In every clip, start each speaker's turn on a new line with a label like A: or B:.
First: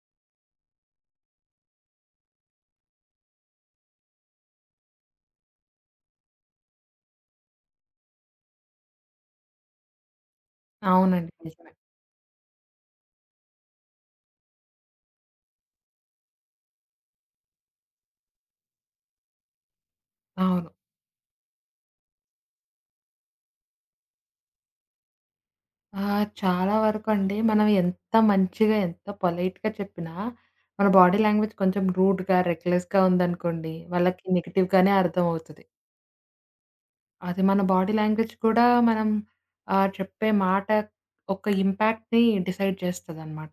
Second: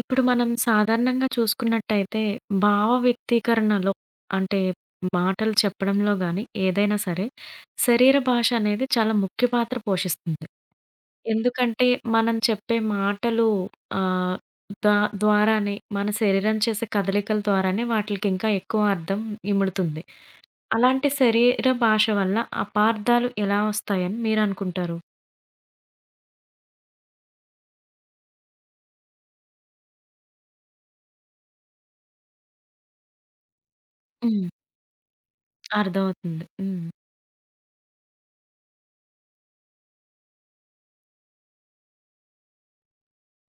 A: ఇప్పుడు మనం సాధారణంగా చూసుకున్నట్టయితే భావ వ్యక్తీకరణలో అంటే మాటలు చెప్పడంలో గాని, ఏదైనా సరే శరీర భాష అనేది చాలా ముఖ్య పాత్ర పోషిస్తుంది.
B: అవునండి. నిజమే.
A: ఎందుకంటే మనం చెప్పే మాటలు ఆహ్, దా ద్వారానే మన శరీరం చేసే కదలికల ద్వారానే వాటిలికి ఇంకా ఎక్కువ అర్థం ఇముడుతుంది.
B: అవును.
A: అలాంటి శరీర భాష వల్ల అపార్థాలు ఎలా వస్తాయని మీరనుకుంటారు?
B: చాలా వరకండి మనం ఎంత మంచిగా, ఎంత పొలైట్‌గా చెప్పినా, మన బాడీ లాంగ్వేజ్ కొంచెం రూడ్‌గా, రెక్లెస్‌గా ఉందనుకోండి, వాళ్ళకి
A: హ్మ్.
B: నెగెటివ్‌గానే అర్థమవుతది.
A: అర్థమవుతుంది. హ్మ్.
B: అది మన బాడీ లాంగ్వేజ్ కూడా మనం చెప్పే మాట ఒక ఇంపాక్ట్‌ని డిసైడ్ చేస్తదనమాట.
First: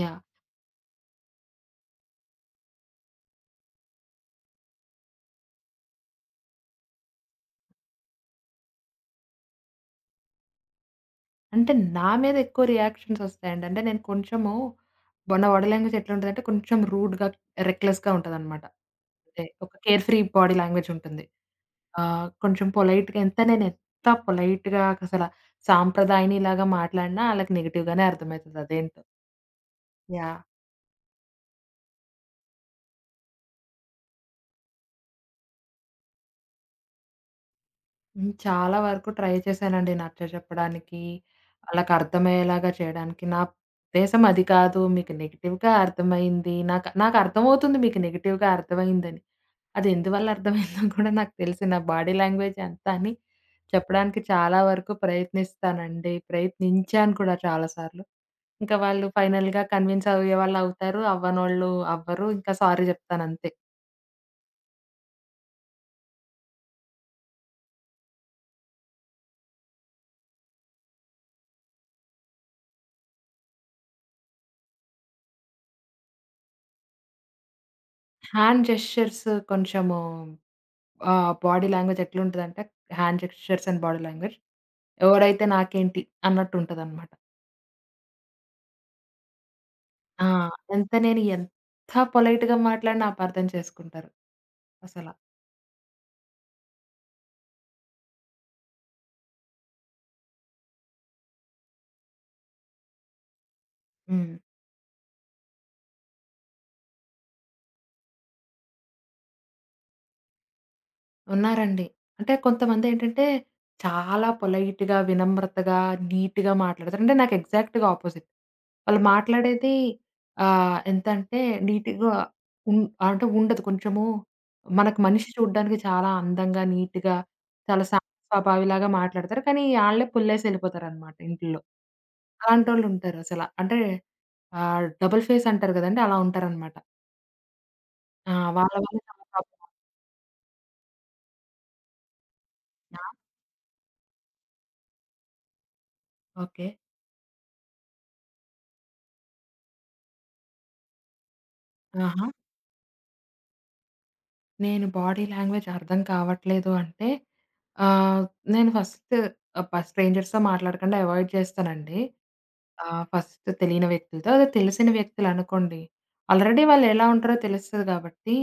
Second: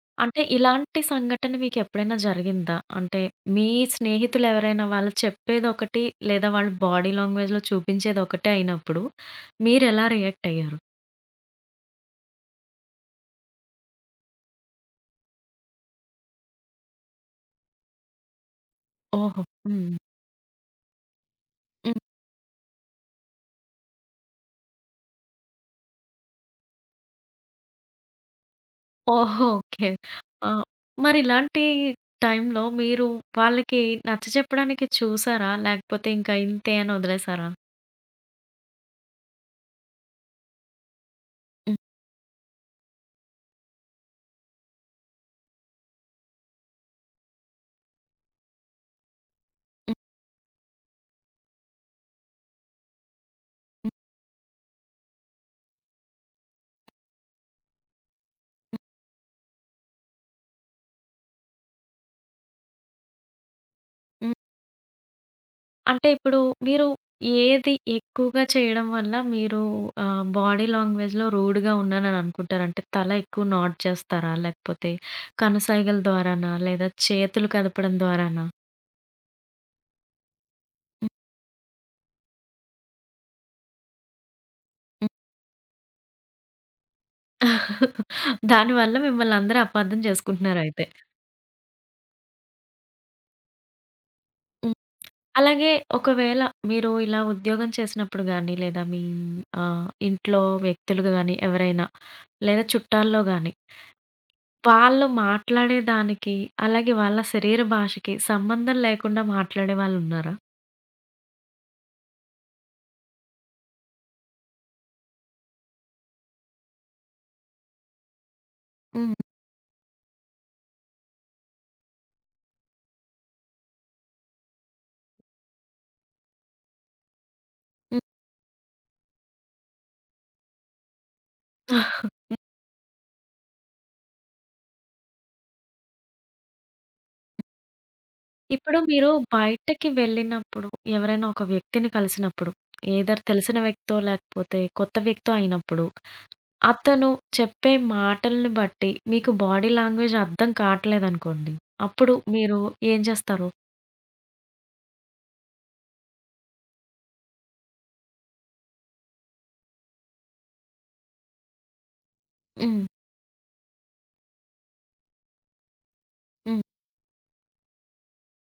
B: యాహ్!
A: అంటే ఇలాంటి సంఘటన మీకెప్పుడైనా జరిగిందా? అంటే మీ స్నేహితులెవరైనా వాళ్ళు చెప్పేదొకటి, లేదా వాళ్ళు బాడీ లాంగ్వేజ్‌లో చూపించేదొకటే అయినప్పుడు, మీరెలా రియాక్ట్ అయ్యారు?
B: అంటే నా మీద ఎక్కువ రియాక్షన్స్ వస్తాయండి. అంటే నేను కొంచెము నా బాడీ లాంగ్వేజ్ ఎట్లుంటదంటే కొంచెం రూడ్‌గా, రెక్లెస్‌గా ఉంటదనమాట.
A: ఓహో!
B: అంటే ఒక
A: హ్మ్.
B: కేర్ ఫ్రీ బాడీ లాంగ్వేజ్ ఉంటుంది.
A: హ్మ్.
B: కొంచెం పొలైట్‌గా నేనెంత పొలైట్‌గా అసల సాంప్రదాయనిలాగా మాట్లాడినా ఆళ్ళకి నెగెటివ్‌గానే అర్థమైతది అదేంటో.
A: ఓహో! ఓకే.
B: యాహ్!
A: ఆ! మరిలాంటి టైంలో మీరు వాళ్ళకి నచ్చచెప్పడానికి చూసారా? లేకపోతే ఇంకా ఇంతే అని వదిలేసారా?
B: హ్మ్. చాలా వరకు ట్రై చేశానండి నచ్చచెప్పడానికి,
A: హ్మ్.
B: ఆళ్ళకర్థమయ్యేలాగా చేయడానికి. నా ఉద్దేశ్యం అది కాదు. మీకు నెగెటివ్‌గా అర్థమైంది. నాకర్థమవుతుంది మీకు నెగెటివ్‌గా అర్థమైందని. అది
A: హ్మ్.
B: ఎందువల్ల అర్థమైందో కూడా నాకు తెలుసు. నా బాడీ లాంగ్వేజ్ అంతా అని
A: హ్మ్. హ్మ్.
B: చెప్పడానికి చాలా వరకు ప్రయత్నిస్తానండి. ప్రయత్నించాను కూడా చాలా సార్లు. ఇంకా వాళ్ళు ఫైనల్‌గా కన్విన్స్ అయ్యేవాళ్ళు అవుతారు. అవ్వనోళ్ళు అవ్వరు. ఇంకా సారీ జెప్తానంతే.
A: అంటే ఇప్పుడు మీరు ఏది ఎక్కువగా చేయడం వల్ల మీరు బాడీ లాంగ్వేజ్‌లో రూడ్‌గా ఉన్నానని అనుకుంటారు? అంటే తల ఎక్కువ నోడ్ చేస్తారా? లేకపోతే కనుసైగల ద్వారానా? లేదా చేతులు కదపడం ద్వారానా?
B: హ్యాండ్ జెస్చర్స్ కొంచెము
A: హ్మ్.
B: బాడీ లాంగ్వేజ్ ఎట్లుంటదంటే hand gestures and body language
A: హ్మ్.
B: ఎవడైతే నాకేంటి అన్నట్టు ఉంటదనమాట.
A: దానివల్ల మిమ్మల్ని అందరూ అపార్థం
B: ఆ!
A: చేసుకుంటున్నారయితే.
B: నేను ఎంత పొలైట్‌గా మాట్లాడినా అపార్థం చేసుకుంటారు.
A: హ్మ్.
B: అసల.
A: అలాగే ఒకవేళ మీరు ఇలా ఉద్యోగం చేసినప్పుడు గానీ, లేదా మీ ఇంట్లో వ్యక్తులుగా గానీ ఎవరైనా, లేదా చుట్టాల్లో గానీ
B: హ్మ్.
A: వాళ్ళు మాట్లాడేదానికి, అలాగే వాళ్ళ శరీర భాషకి సంబంధం లేకుండా మాట్లాడేవాళ్ళున్నారా?
B: ఉన్నారండి. అంటే కొంతమందేంటంటే చాలా పొలైట్‌గా, వినమ్రతగా, నీట్‌గా మాట్లాడతారు. అంటే నాకు ఎగ్జాక్ట్‌గా అపోజిట్. వాళ్ళు
A: హ్మ్.
B: మాట్లాడేది ఎంతంటే నీట్‌గా ఉన్ అంటే ఉండదు. కొంచెము మనకు మనిషి చూడ్డానికి చాలా అందంగా, నీట్‌గా, చాలా సా
A: హ్మ్.
B: స్వభావిలాగా మాట్లాడతారు. కానీ ఆళ్ళే పుల్లేసి ఎళ్ళిపోతారనమాట ఇంట్లో. అలాంటోళ్ళుంటారు అసల. అంటే డబుల్ ఫేస్ అంటారు గదండీ! అలా ఉంటారనమాట. ఆ! వాళ్ళ
A: ఇప్పుడు
B: వల్ల
A: మీరు
B: చాలా ప్రాబ్లమ్.
A: బయటకి వెళ్ళినప్పుడు, ఎవరైనా ఒక వ్యక్తిని కలిసినప్పుడు, ఎయిదర్ తెలిసిన వ్యక్తో, లేకపోతే కొత్త వ్యక్తో అయినప్పుడు,
B: ఓకే.
A: అతను చెప్పే మాటల్ని బట్టి మీకు బాడీ లాంగ్వేజ్ అర్థం కావట్లేదనుకోండి, అప్పుడు
B: ఆహా!
A: మీరు ఏం చేస్తారు?
B: నేను బాడీ లాంగ్వేజ్ అర్థం కావట్లేదు అంటే ఆహ్, నేను ఫస్ట్ స్ట్రేంజర్స్‌తో మాట్లాడకుండా అవాయిడ్ చేస్తానండి.
A: హ్మ్.
B: ఫస్ట్ తెలియని వ్యక్తులతో. అదే తెలిసిన వ్యక్తులనుకోండి,
A: హ్మ్.
B: ఆల్రెడీ వాళ్ళెలా ఉంటారో తెలుస్తది కాబట్టి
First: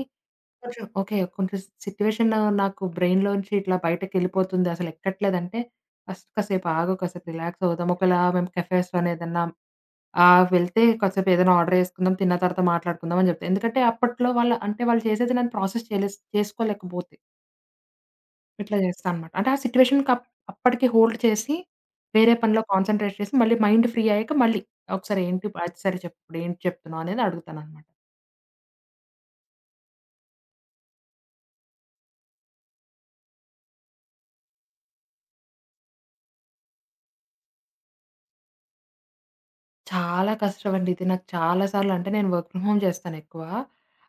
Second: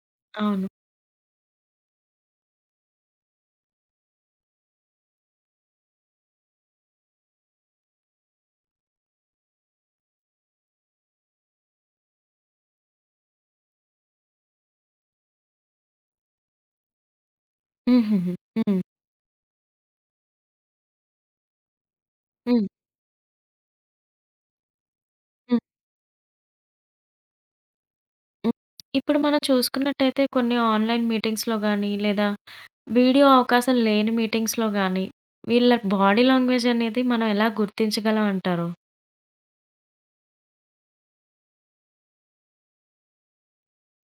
A: అవును.
B: కొంచెం ఓకే. కొంచెం సిట్యుయేషన్ నాకు బ్రెయిన్‌లోంచి ఇట్లా బయటకెళ్ళిపోతుంది. అసలెక్కట్లేదంటే ఫస్ట్ కాసేపు ఆగు, కాసేపు రిలాక్స్ అవుదాం. ఒకేళ మేము కెఫేస్‌లోనేదన్నా ఆ! వెళ్తే కాసేపు ఏదైనా ఆర్డర్ చేసుకుందాం. తిన్న తర్వాత మాట్లాడుకుందాం అని చెప్తా. ఎందుకంటే అప్పట్లో వాళ్ళు అంటే వాళ్ళు చేసేది నేను ప్రాసెస్ చేయలేస్ చేసుకోలేకపోతే
A: హుహుహు.
B: ఇట్లా
A: హ్మ్.
B: చేస్తా అనమాట. అంటే ఆ సిట్యుయేషన్‌కి అప్పటికి హోల్డ్ చేసి వేరే పనిలో
A: హ్మ్.
B: కాన్సంట్రేట్ చేసి మళ్ళీ మైండ్ ఫ్రీ అయ్యాక మళ్ళీ ఒకసారి ఏంటి
A: హ్మ్.
B: అది సరే చెప్పు. ఇప్పుడు ఏంటి చెప్తున్నావు అనేది అడుగుతాననమాట.
A: హ్మ్. ఇప్పుడు మనం చూసుకున్నట్టయితే కొన్ని ఆన్‌లైన్ మీటింగ్స్‌లో గాని, లేదా వీడియో అవకాశం లేని మీటింగ్స్‌లో గాని, వీళ్ళ బాడీ లాంగ్వేజ్ అనేది మనం ఎలా గుర్తించగలం అంటారు?
B: చాలా కష్టమండి. ఇది నాకు చాలా సార్లు అంటే నేను వర్క్ ఫ్రమ్ హోమ్ చేస్తాను ఎక్కువ.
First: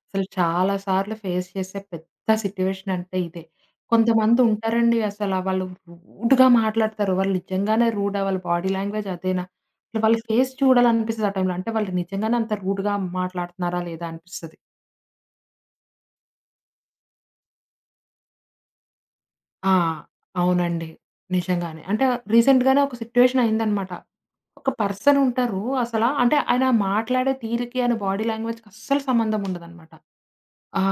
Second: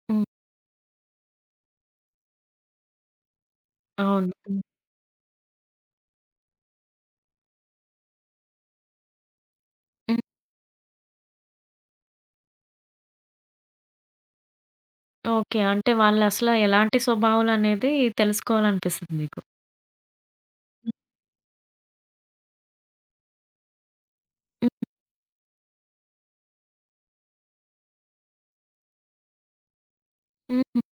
B: అసలు
A: హ్మ్.
B: చాలా సార్లు ఫేస్ చేసే పెద్ద సిట్యుయేషన్ అంటే ఇదే.
A: అవును. హ్మ్.
B: కొంతమందుంటారండి అసల వాళ్ళు రూడ్‌గా మాట్లాడతారు. వాళ్ళు నిజంగానే రూడా వాళ్ళ బాడీ లాంగ్వేజ్ అదేనా? అసలు వాళ్ళ
A: హ్మ్.
B: ఫేస్ చూడాలనిపిస్తది ఆ టైంలో. అంటే వాళ్ళు నిజంగానే అంత రూడ్‌గా మాట్లాడుతున్నారా లేదా అనిపిస్తది.
A: ఓకే. అంటే వాళ్ళసల ఎలాంటి స్వభావాలనేది తెలుసుకోవాలనిపిస్తుంది మీకు.
B: ఆ! అవునండి.
A: హ్మ్.
B: నిజంగానే. అంటే రీసెంట్‌గానే ఒక సిట్యుయేషన్ అయిందనమాట. ఒక పర్సన్ ఉంటారు అసల అంటే ఆయన మాట్లాడే తీరుకి, ఆయన బాడీ లాంగ్వేజ్‌కి అస్సలు సంబంధం ఉండదనమాట.
A: హ్మ్.
B: ఆ!
A: హ్మ్.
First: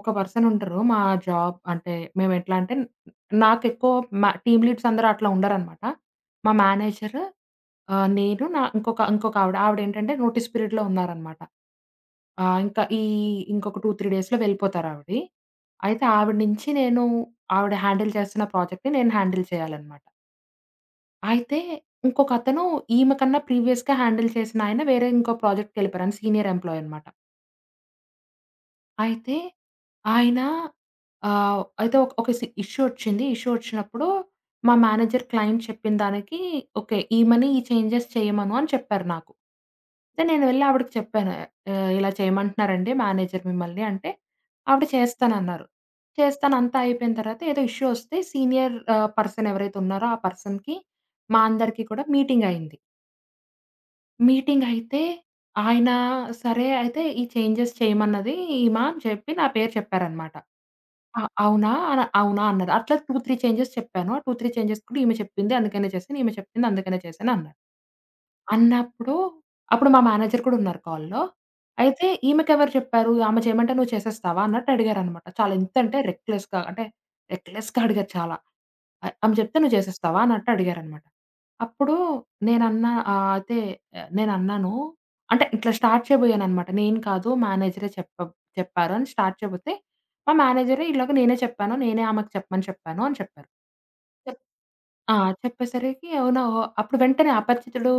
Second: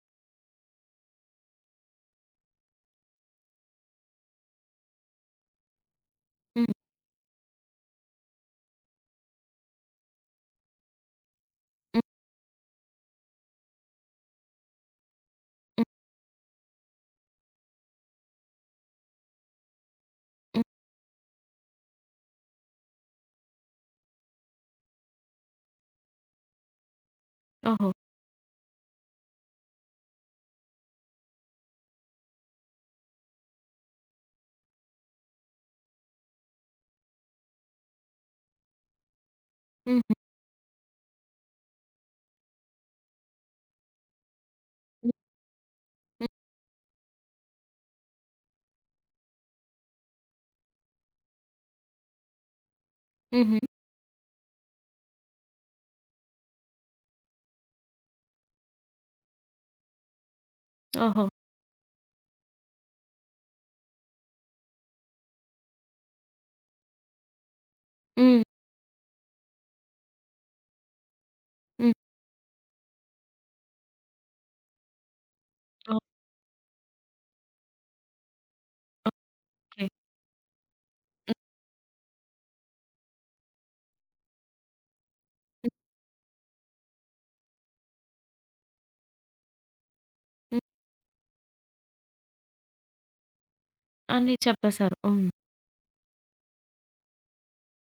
B: ఒక పర్సనుంటరు. మా జాబ్ అంటే మేమెట్లా అంటే నాకెక్కువ మా టీమ్ లీడ్స్ అందరూ అట్లా ఉండరనమాట. మా
A: హ్మ్.
B: మేనేజర్, నేను నా ఇంకొక ఇంకొక ఆవిడ. ఆవిడేంటంటే నోటీస్ పీరియడ్‌లో ఉన్నారనమాట.
A: హ్మ్.
B: ఆహ్, ఇంకా ఈ ఇంకొక 2, 3 డేస్‌లో వెళ్ళిపోతారావిడి.
A: హ్మ్.
B: అయితే ఆవిడ నుంచి నేను ఆవిడ హ్యాండిల్ చేస్తున్న ప్రాజెక్ట్‌ని నేను హ్యాండిల్ చేయాలనమాట.
A: హ్మ్.
B: అయితే ఇంకొకతను ఈమె కన్నా ప్రీవియస్‌గా హ్యాండిల్ చేసిన ఆయన వేరే ఇంకో ప్రాజెక్ట్‌కెళ్ళిపోయారు. ఆయన సీనియర్ ఎంప్లాయీ అనమాట.
A: ఓహో!
B: అయితే ఆయన ఆహ్, అయితే ఒక ఒక సి ఇష్యూ ఒచ్చింది. ఇష్యూ ఒచ్చినప్పుడు మా మేనేజర్ క్లయింట్ చెప్పిన దానికి ఓకే. ఈమని ఈ చేంజెస్ చేయమను అని చెప్పారు నాకు.
A: హుహు.
B: అయితే నేను వెళ్లి ఆవిడకి చెప్పాను. ఇలా చేయమంటున్నారండి మేనేజర్ మిమ్మల్ని అంటే, ఆవిడ చేస్తానన్నారు.
A: హ్మ్.
B: చేస్తాను అంతా అయిపోయిన తర్వాత ఏదో ఇష్యూ ఒస్తే సీనియర్ పర్సన్ ఎవరైతే ఉన్నారో ఆ పర్సన్‌కి, మా అందరికీ కూడా మీటింగ్ అయింది.
A: హుహు.
B: మీటింగ్ అయితే ఆయన సరే అయితే ఈ చేంజెస్ చేయమన్నది ఈమె అని చెప్పి నా పేరు చెప్పారనమాట. ఆ!
A: ఓహో!
B: అవునా? అవునా అన్నది. అట్లా 2, 3 చేంజెస్ చెప్పాను. ఆ 2, 3 చేంజెస్ కూడా ఈమె చెప్పింది అందుకనే చేశాను. ఈమె చెప్పింది అందుకనే చేశాను అన్నాడు.
A: హ్మ్.
B: అన్నప్పుడు అప్పుడు మా మేనేజర్ కూడా ఉన్నారు కాల్‌లో.
A: హ్మ్.
B: అయితే ఈమెకెవరు చెప్పారు? ఆమె చేయమంటే నువ్వు చేసేస్తావా అన్నట్టు అడిగారనమాట. చాలా ఎంతంటే
A: ఓహ్!
B: రెక్‌లెస్‌గా అంటే రెక్‌లెస్‌గా అడిగారు చాలా. ఆమె చెప్తే "నువ్వు
A: ఓకే.
B: చేసేస్తావా?" అన్నట్టు అడిగారనమాట.
A: హ్మ్.
B: అప్పుడు నేనన్నా ఆహ్, అయితే నేనన్నాను అంటే ఇట్లా
A: హ్మ్.
B: స్టార్ట్ చేయబోయాననమాట. నేను కాదు మేనేజరే చెప్పారు అని స్టార్ట్ చేయబోతే, మా
A: హ్మ్.
B: మేనేజరే ఇలాగ నేనే చెప్పాను. నేనే ఆమెకు చెప్పమని చెప్పాను అని చెప్పారు.
A: అని
B: చెప్
A: చెప్పేసారు.
B: ఆ!
A: హ్మ్.
B: చెప్పేసరికి అవునా! ఓహ్! అప్పుడు వెంటనే అపరిచితుడు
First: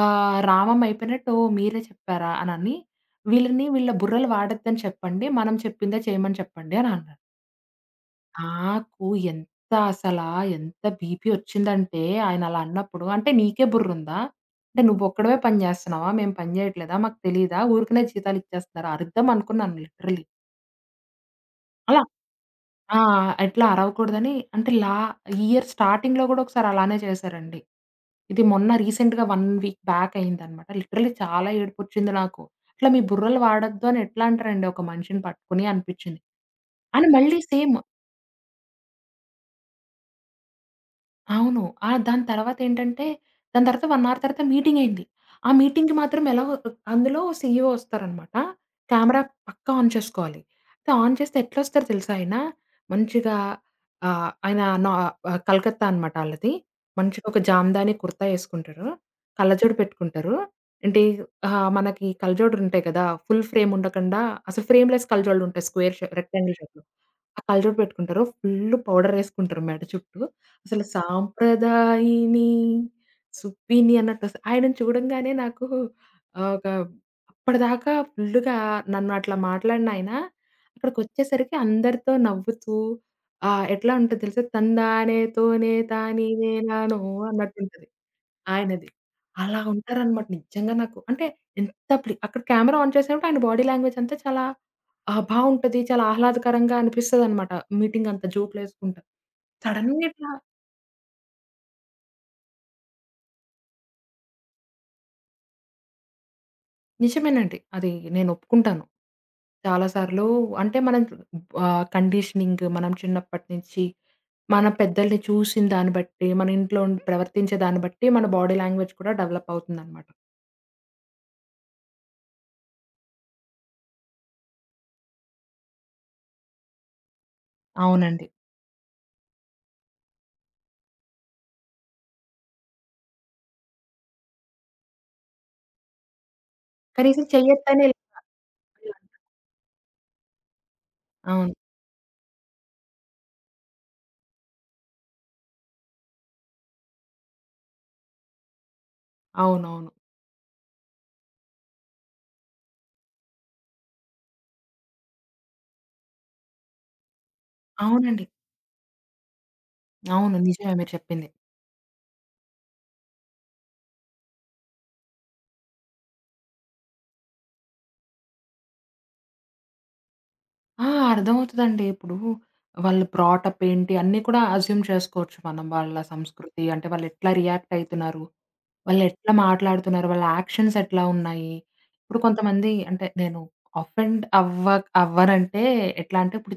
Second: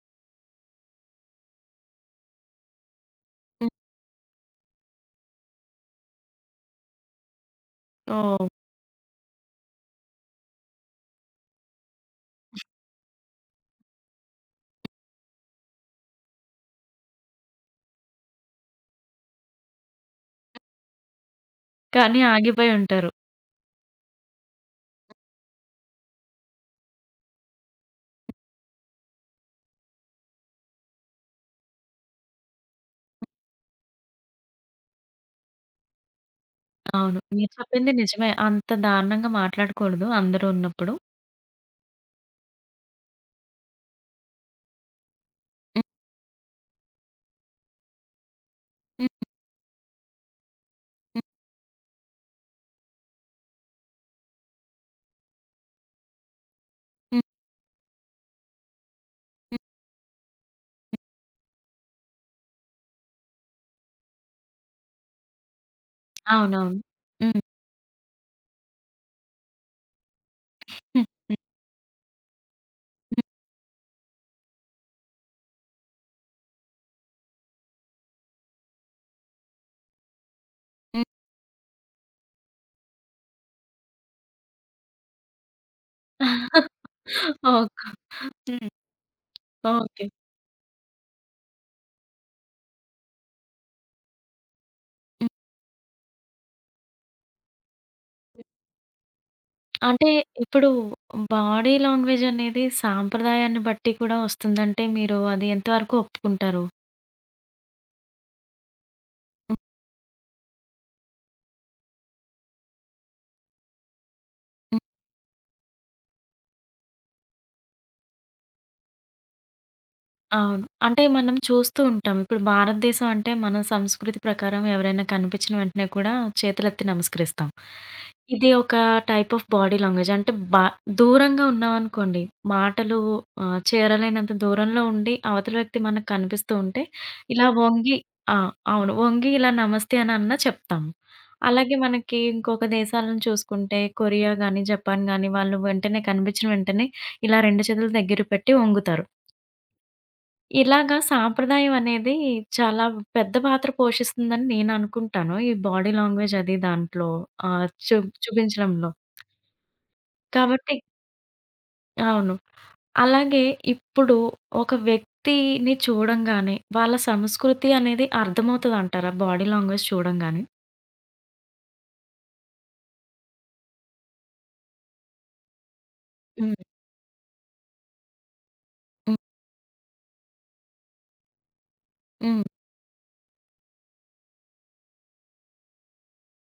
B: రామం అయిపోయినట్టు "ఓహ్! మీరే చెప్పారా?" అనని, "వీళ్ళని
A: హ్మ్.
B: వీళ్ళ బుర్రలు వాడొద్దని చెప్పండి. మనం చెప్పిందే చేయమని చెప్పండి" అని అన్నారు.
A: ఓహ్!
B: నాకు ఎంత అసలా ఎంత బీపీ ఒచ్చిందంటే, ఆయనలా అన్నప్పుడు అంటే, "నీకే బుర్రుందా? అంటే నువ్వొక్కడివే పని జేస్తన్నావా? మేము పని జేయట్లేదా? మాకు తెలీదా? ఊరికనే జీతాలిచ్చేస్తున్నారా?" అరుద్దాం అనుకున్నాను లిటరల్లీ. అలా
A: కానీ ఆగిపోయి
B: ఆ!
A: ఉంటారు.
B: ఎట్లా అరవకూడదని అంటే లా ఇయర్ స్టార్టింగ్‌లో గూడా ఒకసారి అలానే చేశారండి. ఇది మొన్న రీసెంట్‌గా 1 వీక్ బ్యాక్ అయిందనమాట. లిటరల్లీ చాలా ఏడుపొచ్చింది నాకు. "ఇట్లా మీ బుర్రలు వాడొద్దు" అని ఎట్లా అంటారండి ఒక మనిషిని పట్టుకొని అనిపిచ్చింది. అని
A: అవును.
B: మళ్ళీ
A: మీరు
B: సేమ్
A: చెప్పింది నిజమే. అంత దారుణంగా మాట్లాడకూడదు అందరూ ఉన్నప్పుడు.
B: అవును. ఆ! దాని తర్వాతేంటంటే, దాని తర్వాత 1 అవర్ తర్వాత మీటింగయింది. ఆ
A: హ్మ్.
B: మీటింగ్‌కి మాత్రం ఎలాగో అందులో సీఈఓ వస్తారనమాట.
A: హ్మ్.
B: కెమెరా పక్కా ఆన్ చేసుకోవాలి. అయితే ఆన్
A: హ్మ్.
B: చేస్తే ఎట్లొస్తారు తెలుసా ఆయన? మంచిగా ఆహ్, ఆయన నా ఆహ్, కలకత్తా అనమాట ఆళ్ళది.
A: హ్మ్.
B: మంచిగా ఒక జామదాని కుర్తా యేసుకుంటారు. కళ్ళజోడు పెట్టుకుంటారు. ఏంటి మనకి కళ్ళజోడులుంటాయి కదా! ఫుల్ ఫ్రేమ్ ఉండకుండా అసలు ఫ్రేమ్‌లెస్ కళ్ళజోడులుంటాయి. స్క్వేర్ షే రెక్టాంగిల్
A: అవునవును.
B: షేప్‌లో. ఆ
A: హ్మ్.
B: కళ్ళజోడు పెట్టుకుంటారు. ఫుల్లు పౌడరేసుకుంటారు మెడ చుట్టూ. అసలు
A: హ్మ్.
B: సాంప్రదాయిని,
A: హ్మ్.
B: సుప్పిని అన్నట్టు అసలు ఆయనను చూడంగానే నాకు ఆహ్, ఒక అప్పటిదాకా ఫుల్లుగా నన్ను అట్లా మాట్లాడిన ఆయన,
A: హ్మ్.
B: అక్కడికొచ్చేసరికి అందరితో నవ్వుతూ ఎట్లా ఉంటది తెలుసా? 'తందానే తోనే తానీనే నానో' అన్నట్టుంటది
A: ఓకే. హ్మ్.
B: ఆయనది. అలా
A: ఓకే.
B: ఉంటారనమాట నిజంగా నాకు. అంటే ఎంత ప్లి అక్కడ కెమెరా ఆన్ చేసినప్పుడు ఆయన బాడీ లాంగ్వేజ్ అంతా చాలా ఆ!
A: హ్మ్.
B: బావుంటది. చాలా ఆహ్లాదకరంగా అనిపిస్తదనమాట. మీటింగ్ అంతా జోకులేసుకుంటా. సడెన్‌గా
A: అంటే
B: ఇట్లా
A: ఇప్పుడు బాడీ లాంగ్వేజ్ అనేది సాంప్రదాయాన్ని బట్టి కూడా వస్తుందంటే మీరు అది ఎంతవరకు ఒప్పుకుంటారు?
B: నిజమేనండి. అది నేను ఒప్పుకుంటాను.
A: హ్మ్. హ్మ్.
B: చాలా సార్లు అంటే మనం కండిషనింగ్ మనం చిన్నప్పటి నుంచి మన పెద్దల్ని చూసిన దాన్ని బట్టి, మన ఇంట్లో ఉండి ప్రవర్తించే దాన్ని బట్టి మన బాడీ లాంగ్వేజ్ కూడా డెవలప్ అవుతుందనమాట.
A: అవును. అంటే మనం చూస్తూ ఉంటాం. ఇప్పుడు భారతదేశం అంటే మన సంస్కృతి ప్రకారం ఎవరైనా కనిపించిన వెంటనే కూడా చేతులెత్తి నమస్కరిస్తాం.
B: అవునండి.
A: ఇది ఒక టైప్ ఆఫ్ బాడీ లాంగ్వేజ్. అంటే బా దూరంగా ఉన్నామనుకోండి, మాటలు చేరలేనంత దూరంలో ఉండి అవతల వ్యక్తి మనకు కనిపిస్తూ ఉంటే
B: కనీసం
A: ఇలా
B: చెయ్యొద్దనే
A: వంగి
B: లేదు.
A: ఆ! అవును. వంగి ఇలా నమస్తే అనన్నా చెప్తాము.
B: అవును.
A: అలాగే మనకి ఇంకొక దేశాలను చూసుకుంటే కొరియా గానీ, జపాన్ గానీ వాళ్ళు వెంటనే కనిపించిన వెంటనే ఇలా 2 చేతులు దగ్గర పెట్టి వంగుతారు.
B: అవునవును.
A: ఇలాగా సాంప్రదాయం అనేది చాలా పెద్ద పాత్ర పోషిస్తుందని నేను అనుకుంటాను. ఈ బాడీ లాంగ్వేజ్ అది దాంట్లో ఆహ్, చూ
B: అవునండి.
A: చూపించడంలో.
B: అవును. నిజమే
A: కాబట్టి
B: మీరు చెప్పింది.
A: అవును. అలాగే ఇప్పుడు ఒక వ్యక్తిని చూడంగానే వాళ్ళ సంస్కృతి అనేది అర్థమవుతదంటారా? బాడీ లాంగ్వేజ్ చూడంగానే?
B: ఆ! అర్థమవుతదండి. ఇప్పుడు వాళ్ళు బ్రాట్ అప్ ఏంటి అన్నీ కూడా అస్యూమ్ చేసుకోవచ్చు మనం. వాళ్ళ
A: హ్మ్.
B: సంస్కృతి అంటే వాళ్ళెట్లా రియాక్ట్ అయితున్నారు?
A: హ్మ్.
B: వాళ్ళెట్లా మాట్లాడుతున్నారు? వాళ్ళ యాక్షన్స్ ఎట్లా ఉన్నాయి? ఇప్పుడు
A: హ్మ్.
B: కొంతమంది అంటే నేను అఫెండ్ అవ్వ అవ్వనంటే ఎట్లా అంటే ఇప్పుడు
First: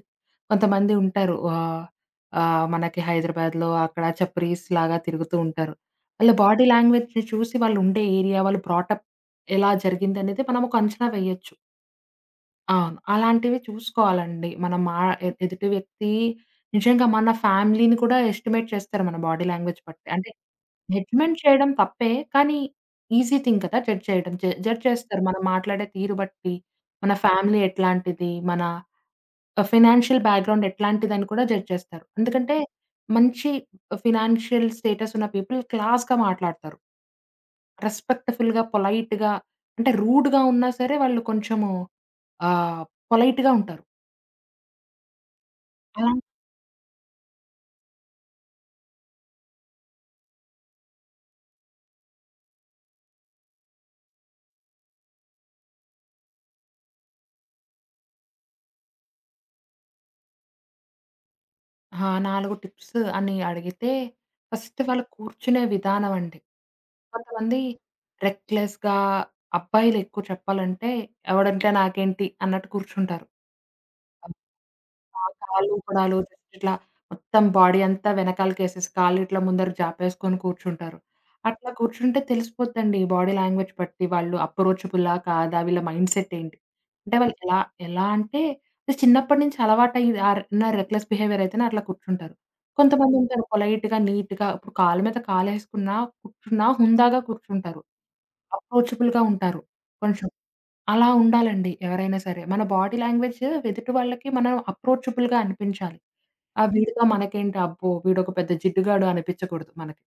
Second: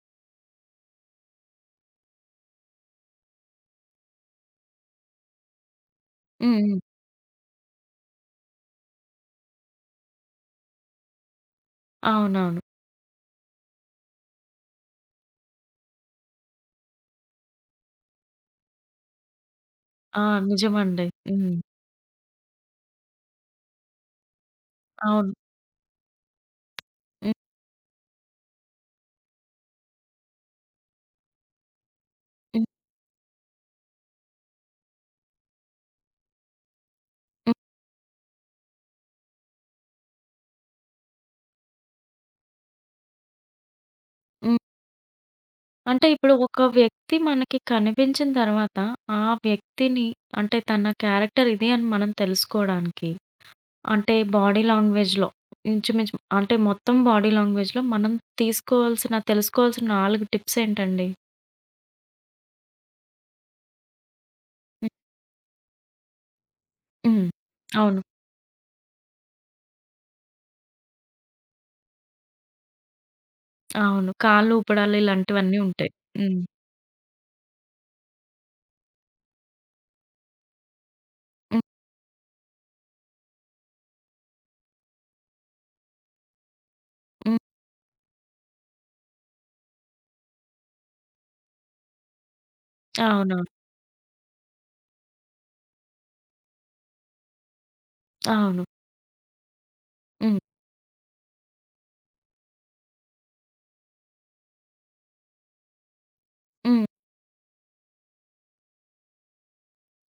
B: కొంతమంది ఉంటారు. ఆహ్, ఆహ్, మనకి హైదరాబాద్‌లో అక్కడ చప్రీస్ లాగా తిరుగుతూ ఉంటారు. వాళ్ళ
A: హ్మ్.
B: బాడీ
A: హ్మ్.
B: లాంగ్వేజ్‌ని చూసి వాళ్ళు ఉండే ఏరియా, వాళ్ళు బ్రాట్ అప్ ఎలా జరిగిందనేది మనం ఒక అంచనా వేయొచ్చు.
A: అవునవును.
B: అవును. అలాంటివి చూసుకోవాలండి. మనం మా ఎ ఎదుటి వ్యక్తి నిజంగా మన ఫ్యామిలీని కూడా ఎస్టిమేట్ చేస్తారు మన బాడీ లాంగ్వేజ్ బట్టి.
A: ఆ!
B: అంటే
A: నిజమండి.
B: జడ్జ్‌మెంట్
A: హ్మ్.
B: చేయడం తప్పే. కానీ ఈజీ థింగ్ కదా! జడ్జ్ చేయడం. జడ్జ్ చేస్తారు.
A: అవును.
B: మనం మాట్లాడే తీరు బట్టి, మన
A: హ్మ్.
B: ఫ్యామిలీ ఎట్లాంటిది, మన ఫైనాన్షియల్ బ్యాక్‌గ్రౌండ్ ఎట్లాంటిదని కూడా జడ్జ్ చేస్తారు. ఎందుకంటే
A: హ్మ్.
B: మంచి ఫైనాన్షియల్ స్టేటస్ ఉన్న పీపుల్ క్లాస్‌గా మాట్లాడతారు.
A: హ్మ్.
B: రెస్పెక్ట్‌ఫుల్‌గా, పొలైట్‌గా అంటే రూడ్‌గా ఉన్నా సరే వాళ్ళు కొంచెము ఆహ్, పొలైట్‌గా ఉంటారు.
A: హ్మ్. అంటే
B: అలా
A: ఇప్పుడు ఒక వ్యక్తి మనకి కనిపించిన తర్వాత, ఆ వ్యక్తిని అంటే తన క్యారెక్టర్ ఇది అని మనం తెలుసుకోవడానికి, అంటే బాడీ లాంగ్వేజ్‌లో ఇంచుమించు అంటే మొత్తం బాడీ లాంగ్వేజ్‌లో మనం తీసుకోవాల్సిన, తెలుసుకోవాల్సిన 4 టిప్స్ ఏంటండి?
B: ఆ! 4 టిప్స్ అని అడిగితే, ఫస్ట్
A: హ్మ్.
B: వాళ్ళు కూర్చునే విధానం అండి.
A: హ్మ్.
B: కొంతమంది
A: అవును.
B: రెక్లెస్‌గా అబ్బాయిలు ఎక్కువ చెప్పాలంటే, ఎవడంటే నాకేంటి అన్నట్టు కూర్చుంటారు.
A: అవును. కాళ్ళు ఊపడాలు
B: ఆ!
A: ఇలాంటివన్నీ
B: కాళ్ళు
A: ఉంటాయి.
B: ఊపడాలు
A: హ్మ్.
B: జస్ట్ ఇట్లా మొత్తం బాడీ అంతా వెనకాలకేసేసి, కాళ్ళు ఇట్లా ముందరకు జాపేసుకొని కూర్చుంటారు.
A: హ్మ్.
B: అట్లా కూర్చుంటే తెలిసిపోద్దండి బాడీ లాంగ్వేజ్ బట్టి, వాళ్ళు అప్రోచబులా కాదా? వీళ్ళ మైండ్‌సెట్ ఏంటి? అంటే వాళ్ళు
A: హ్మ్.
B: ఎలా ఎలా అంటే చిన్నప్పటి నుంచి అలవాటయ్యి ఆర్ నా రెక్లెస్ బిహేవియర్ అయితేనే అట్లా కూర్చుంటారు. కొంతమంది ఉంటారు
A: అవునవును.
B: పొలైట్‌గా, నీట్‌గా ఇప్పుడు కాళ్ళ మీద కాలేసుకున్నా, కూర్చున్నా హుందాగా కూర్చుంటారు.
A: అవును.
B: అప్రోచబుల్‌గా ఉంటారు కొంచెం.
A: హ్మ్.
B: అలా ఉండాలండి ఎవరైనా సరే. మన బాడీ లాంగ్వేజ్ ఎదుటి వాళ్ళకి మనం అప్రోచబుల్‌గా అనిపించాలి. ఆ!
A: హ్మ్.
B: వీడితో మనకేంటి అబ్బో! వీడొక పెద్ద జిడ్డుగాడు అనిపించకూడదు మనకి.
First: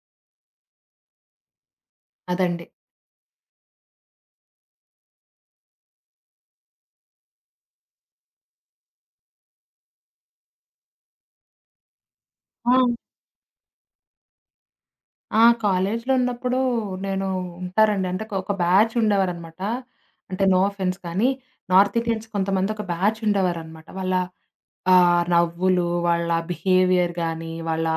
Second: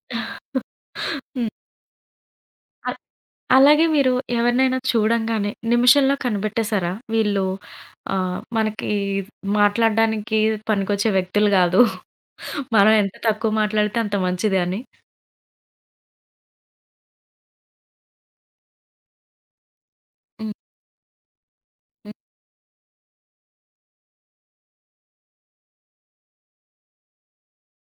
A: హ్మ్.
B: అదండి.
A: అలాగే మీరు ఎవరినైనా చూడంగానే నిమిషంలో కనిపెట్టేసారా? వీళ్ళు మనకి మాట్లాడడానికి పనికొచ్చే వ్యక్తులు గాదు.
B: ఆ!
A: మనం ఎంత తక్కువ మాట్లాడితే అంత మంచిది అని.
B: ఆ! కాలేజ్‌లో ఉన్నప్పుడు నేను ఉంటారండి. అంటే ఒక ఒక బ్యాచ్ ఉండేవారనమాట. అంటే
A: హ్మ్.
B: నో అఫెన్స్ కానీ నార్త్
A: హ్మ్.
B: ఇండియన్స్ కొంతమంది ఒక బ్యాచ్ ఉండేవారనమాట. వాళ్ళ నవ్వులు, వాళ్ళ బిహేవియర్ గాని, వాళ్ళ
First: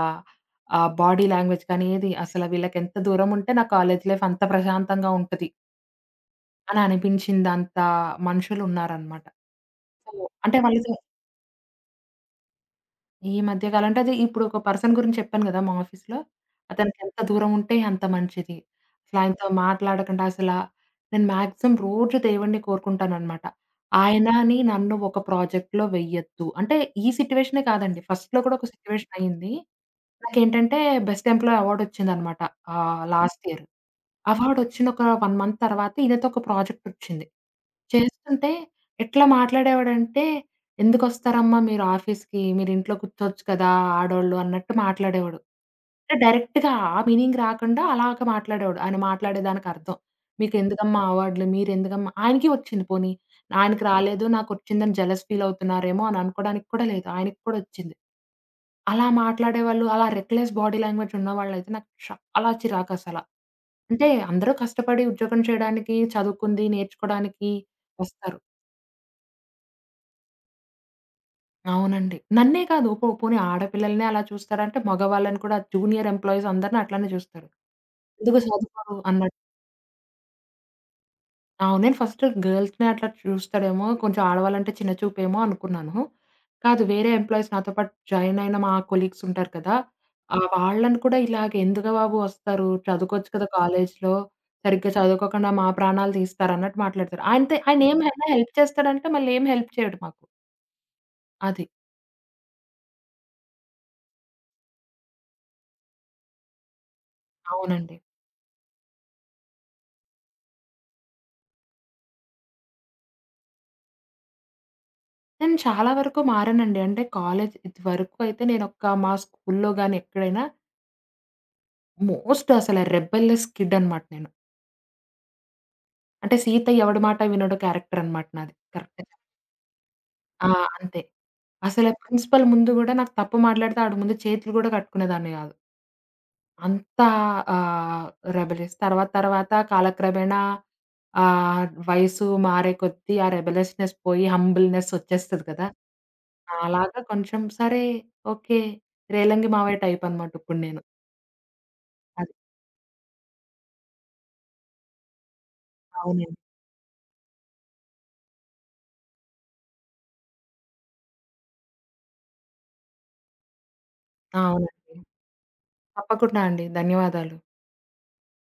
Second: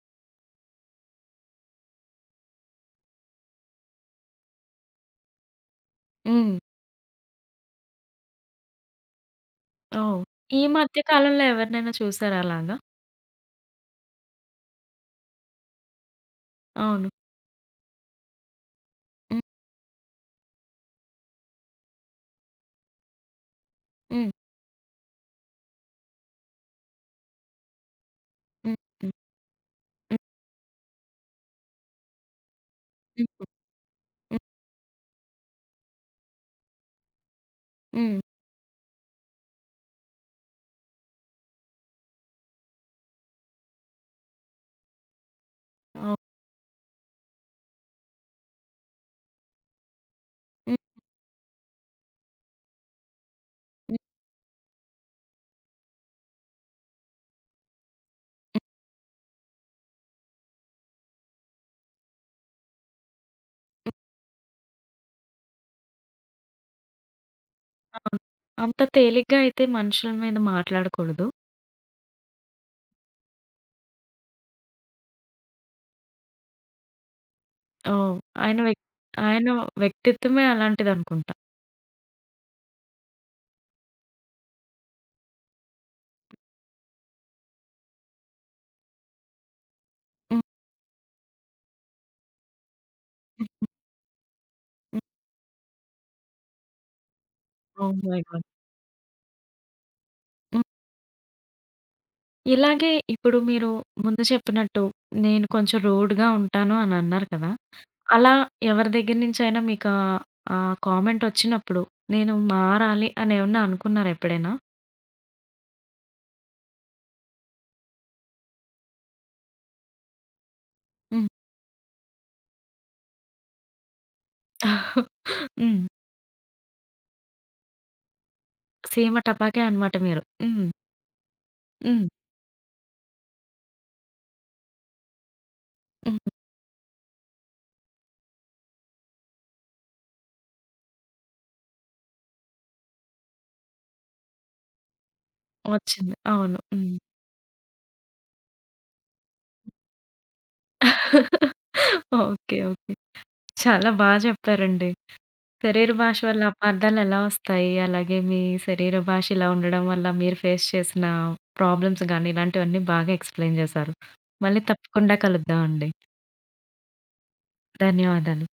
B: బాడీ లాంగ్వేజ్ కానీ ఏది అసలు వీళ్ళకెంత దూరం ఉంటే నా కాలేజ్ లైఫ్ అంత ప్రశాంతంగా ఉంటది
A: హ్మ్.
B: అని అనిపించిందంత మనుషులున్నారనమాట. సో
A: ఓహ్!
B: అంటే
A: ఈ
B: వాళ్ళతో
A: మధ్య కాలంలో ఎవరినైనా చూసారా అలాగా?
B: ఈ మధ్య కాలం అంటే అది ఇప్పుడు ఒక పర్సన్ గురించి చెప్పాను గదా! మా ఆఫీస్‌లో.
A: అవును.
B: అతనికెంత దూరం ఉంటే అంత మంచిది. అసలు
A: హ్మ్.
B: ఆయనతో మాట్లాడకుండా అసలా నేను మాక్సిమం రోజు దేవుడిని కోరుకుంటాననమాట. ఆయన
A: హ్మ్.
B: అని నన్ను ఒక ప్రాజెక్ట్‌లో వెయ్యొద్దు. అంటే ఈ సిట్యుయేషనే కాదండి. ఫస్ట్‌లో కూడా ఒక
A: హ్మ్.
B: సిట్యుయేషన్
A: హ్మ్.
B: అయింది.
A: హ్మ్.
B: నాకేంటంటే బెస్ట్ ఎంప్లాయీ అవార్డొచ్చిందనమాట. Last
A: hmm.
B: ఇయర్.
A: హ్మ్.
B: అవార్డొచ్చిన ఒక 1 మంత్ తర్వాత ఈయనతో ఒక ప్రాజెక్టొచ్చింది.
A: హ్మ్.
B: చేస్తుంటే ఎట్లా మాట్లాడేవాడంటే, "ఎందుకొస్తారమ్మా మీరు ఆఫీస్‌కి? మీరింట్లో కూర్చోవచ్చు కదా! ఆడోళ్ళు" అన్నట్టు మాట్లాడేవాడు.
A: ఓహ్!
B: అంటే డైరెక్ట్‌గా ఆ మీనింగ్ రాకుండా అలాగ మాట్లాడేవాడు. ఆయన మాట్లాడేదానికర్థం.
A: హ్మ్.
B: "మీకెందుకమ్మా అవార్డులు? మీరెందుకమ్మా" ఆయనకి వచ్చింది పోనీ. ఆయనకి
A: హ్మ్.
B: రాలేదు నాకొచ్చిందని జెలస్ ఫీలవుతున్నారేమో అని అనుకోడానికి కూడా లేదు. ఆయనకి కూడా వచ్చింది. అలా మాట్లాడేవాళ్ళు, అలా రెక్‌లెస్ బాడీ లాంగ్వేజ్ ఉన్నవాళ్ళైతే నాకు చాలా చిరాకసల. అంటే అందరూ కష్టపడి ఉద్యోగం చేయడానికి, చదువుకుంది, నేర్చుకోడానికి వస్తారు.
A: అంత తేలిగ్గా అయితే మనుషుల మీద మాట్లాడకూడదు.
B: అవునండి. నన్నే కాదు పో పోనీ ఆడపిల్లలనే అలా చూస్తారంటే మగవాళ్ళని కూడా జూనియర్ ఎంప్లాయీస్ అందరిని అట్లానే చూస్తారు.
A: ఓహ్!
B: ఎందుకు
A: ఆయన వ్యక్
B: చదువుకోరు అన్నట్టు.
A: ఆయన వ్యక్తిత్వమే అలాంటిదనుకుంటా.
B: అవును. నేను ఫస్ట్ గర్ల్స్‌నే అట్లా చూస్తాడేమో, కొంచెం ఆడవాళ్ళంటే చిన్న చూపేమో అనుకున్నాను. కాదు వేరే ఎంప్లాయీస్ నాతో పాటు జాయిన్ అయిన మా కొలీగ్స్ ఉంటారు కదా! ఆ
A: హ్మ్.
B: వాళ్ళని కూడా ఇలాగ "ఎందుకు బాబు వస్తారు? చదువుకోవచ్చు కదా! కాలేజ్‌లో. సరిగ్గా
A: హ్మ్.
B: చదువుకోకుండా మా ప్రాణాలు తీస్తారన్నట్టు" మాట్లాడతారు. ఆయనతే ఆయన
A: ఓహ్ మై
B: ఏమైనా
A: గాడ్!
B: హెల్ప్ చేస్తాడంటే మళ్ళీ ఏం హెల్ప్ చేయడు మాకు. అది.
A: ఇలాగే ఇప్పుడు మీరు ముందు చెప్పినట్టు, నేను కొంచెం రూడ్‌గా ఉంటాను అని అన్నారు కదా!
B: అవునండి.
A: అలా ఎవరి దగ్గర నుంచైనా మీకు ఆహ్, ఆహ్, కామెంట్ వచ్చినప్పుడు నేను మారాలి అని ఏమన్నా అనుకున్నారా ఎప్పుడైనా?
B: నేను చాలా వరకు మారానండి. అంటే కాలేజ్ ఇదివరకు అయితే నేనొక మా స్కూల్‌లో గాని ఎక్కడైనా
A: హ్మ్.
B: మోస్ట్ అసల రెబెల్లెస్ కిడ్ అనమాట నేను.
A: హ్మ్.
B: అంటే 'సీతయ్య ఎవడి మాట వినడు' క్యారెక్టర్ అన్నమాట నాది. కరెక్ట్‌గా.
A: సీమ టపాకే అన్నమాట మీరు.
B: ఆ!
A: హ్మ్.
B: అంతే. అసలు
A: హ్మ్.
B: ప్రిన్సిపల్ ముందు గూడా నాకు తప్పు మాట్లాడితే ఆడి ముందు చేతులు గూడా కట్టుకునేదాన్ని గాదు.
A: హ్మ్.
B: అంత ఆహ్, రెబెలియస్. తర్వాత తర్వాత కాలక్రమేణా వయసు మారే కొద్దీ ఆ రెబెలియస్‌నెస్ పోయి హంబుల్‌నెస్ ఒచ్చేస్తది కదా!
A: వచ్చింది. అవును. హ్మ్.
B: అలాగా కొంచెం సరే ఓకే. రేలంగి మావయ్య టైప్ అన్నమాట ఇప్పుడు నేను. అది.
A: ఓకే. ఓకే. చాలా బా చెప్పారండి. శరీర భాష
B: అవునండి.
A: వల్ల అపార్థాలు ఎలా వస్తాయి? అలాగే మీ శరీర భాష ఇలా ఉండడం వల్ల మీరు ఫేస్ చేసిన ప్రాబ్లమ్స్ గాని, ఇలాంటివన్నీ బాగా ఎక్స్‌ప్లెయిన్ చేశారు.
B: ఆ!
A: మళ్ళీ
B: అవునండి.
A: తప్పకుండా కలుద్దామండి.
B: తప్పకుండా అండి. ధన్యవాదాలు.
A: ధన్యవాదాలు.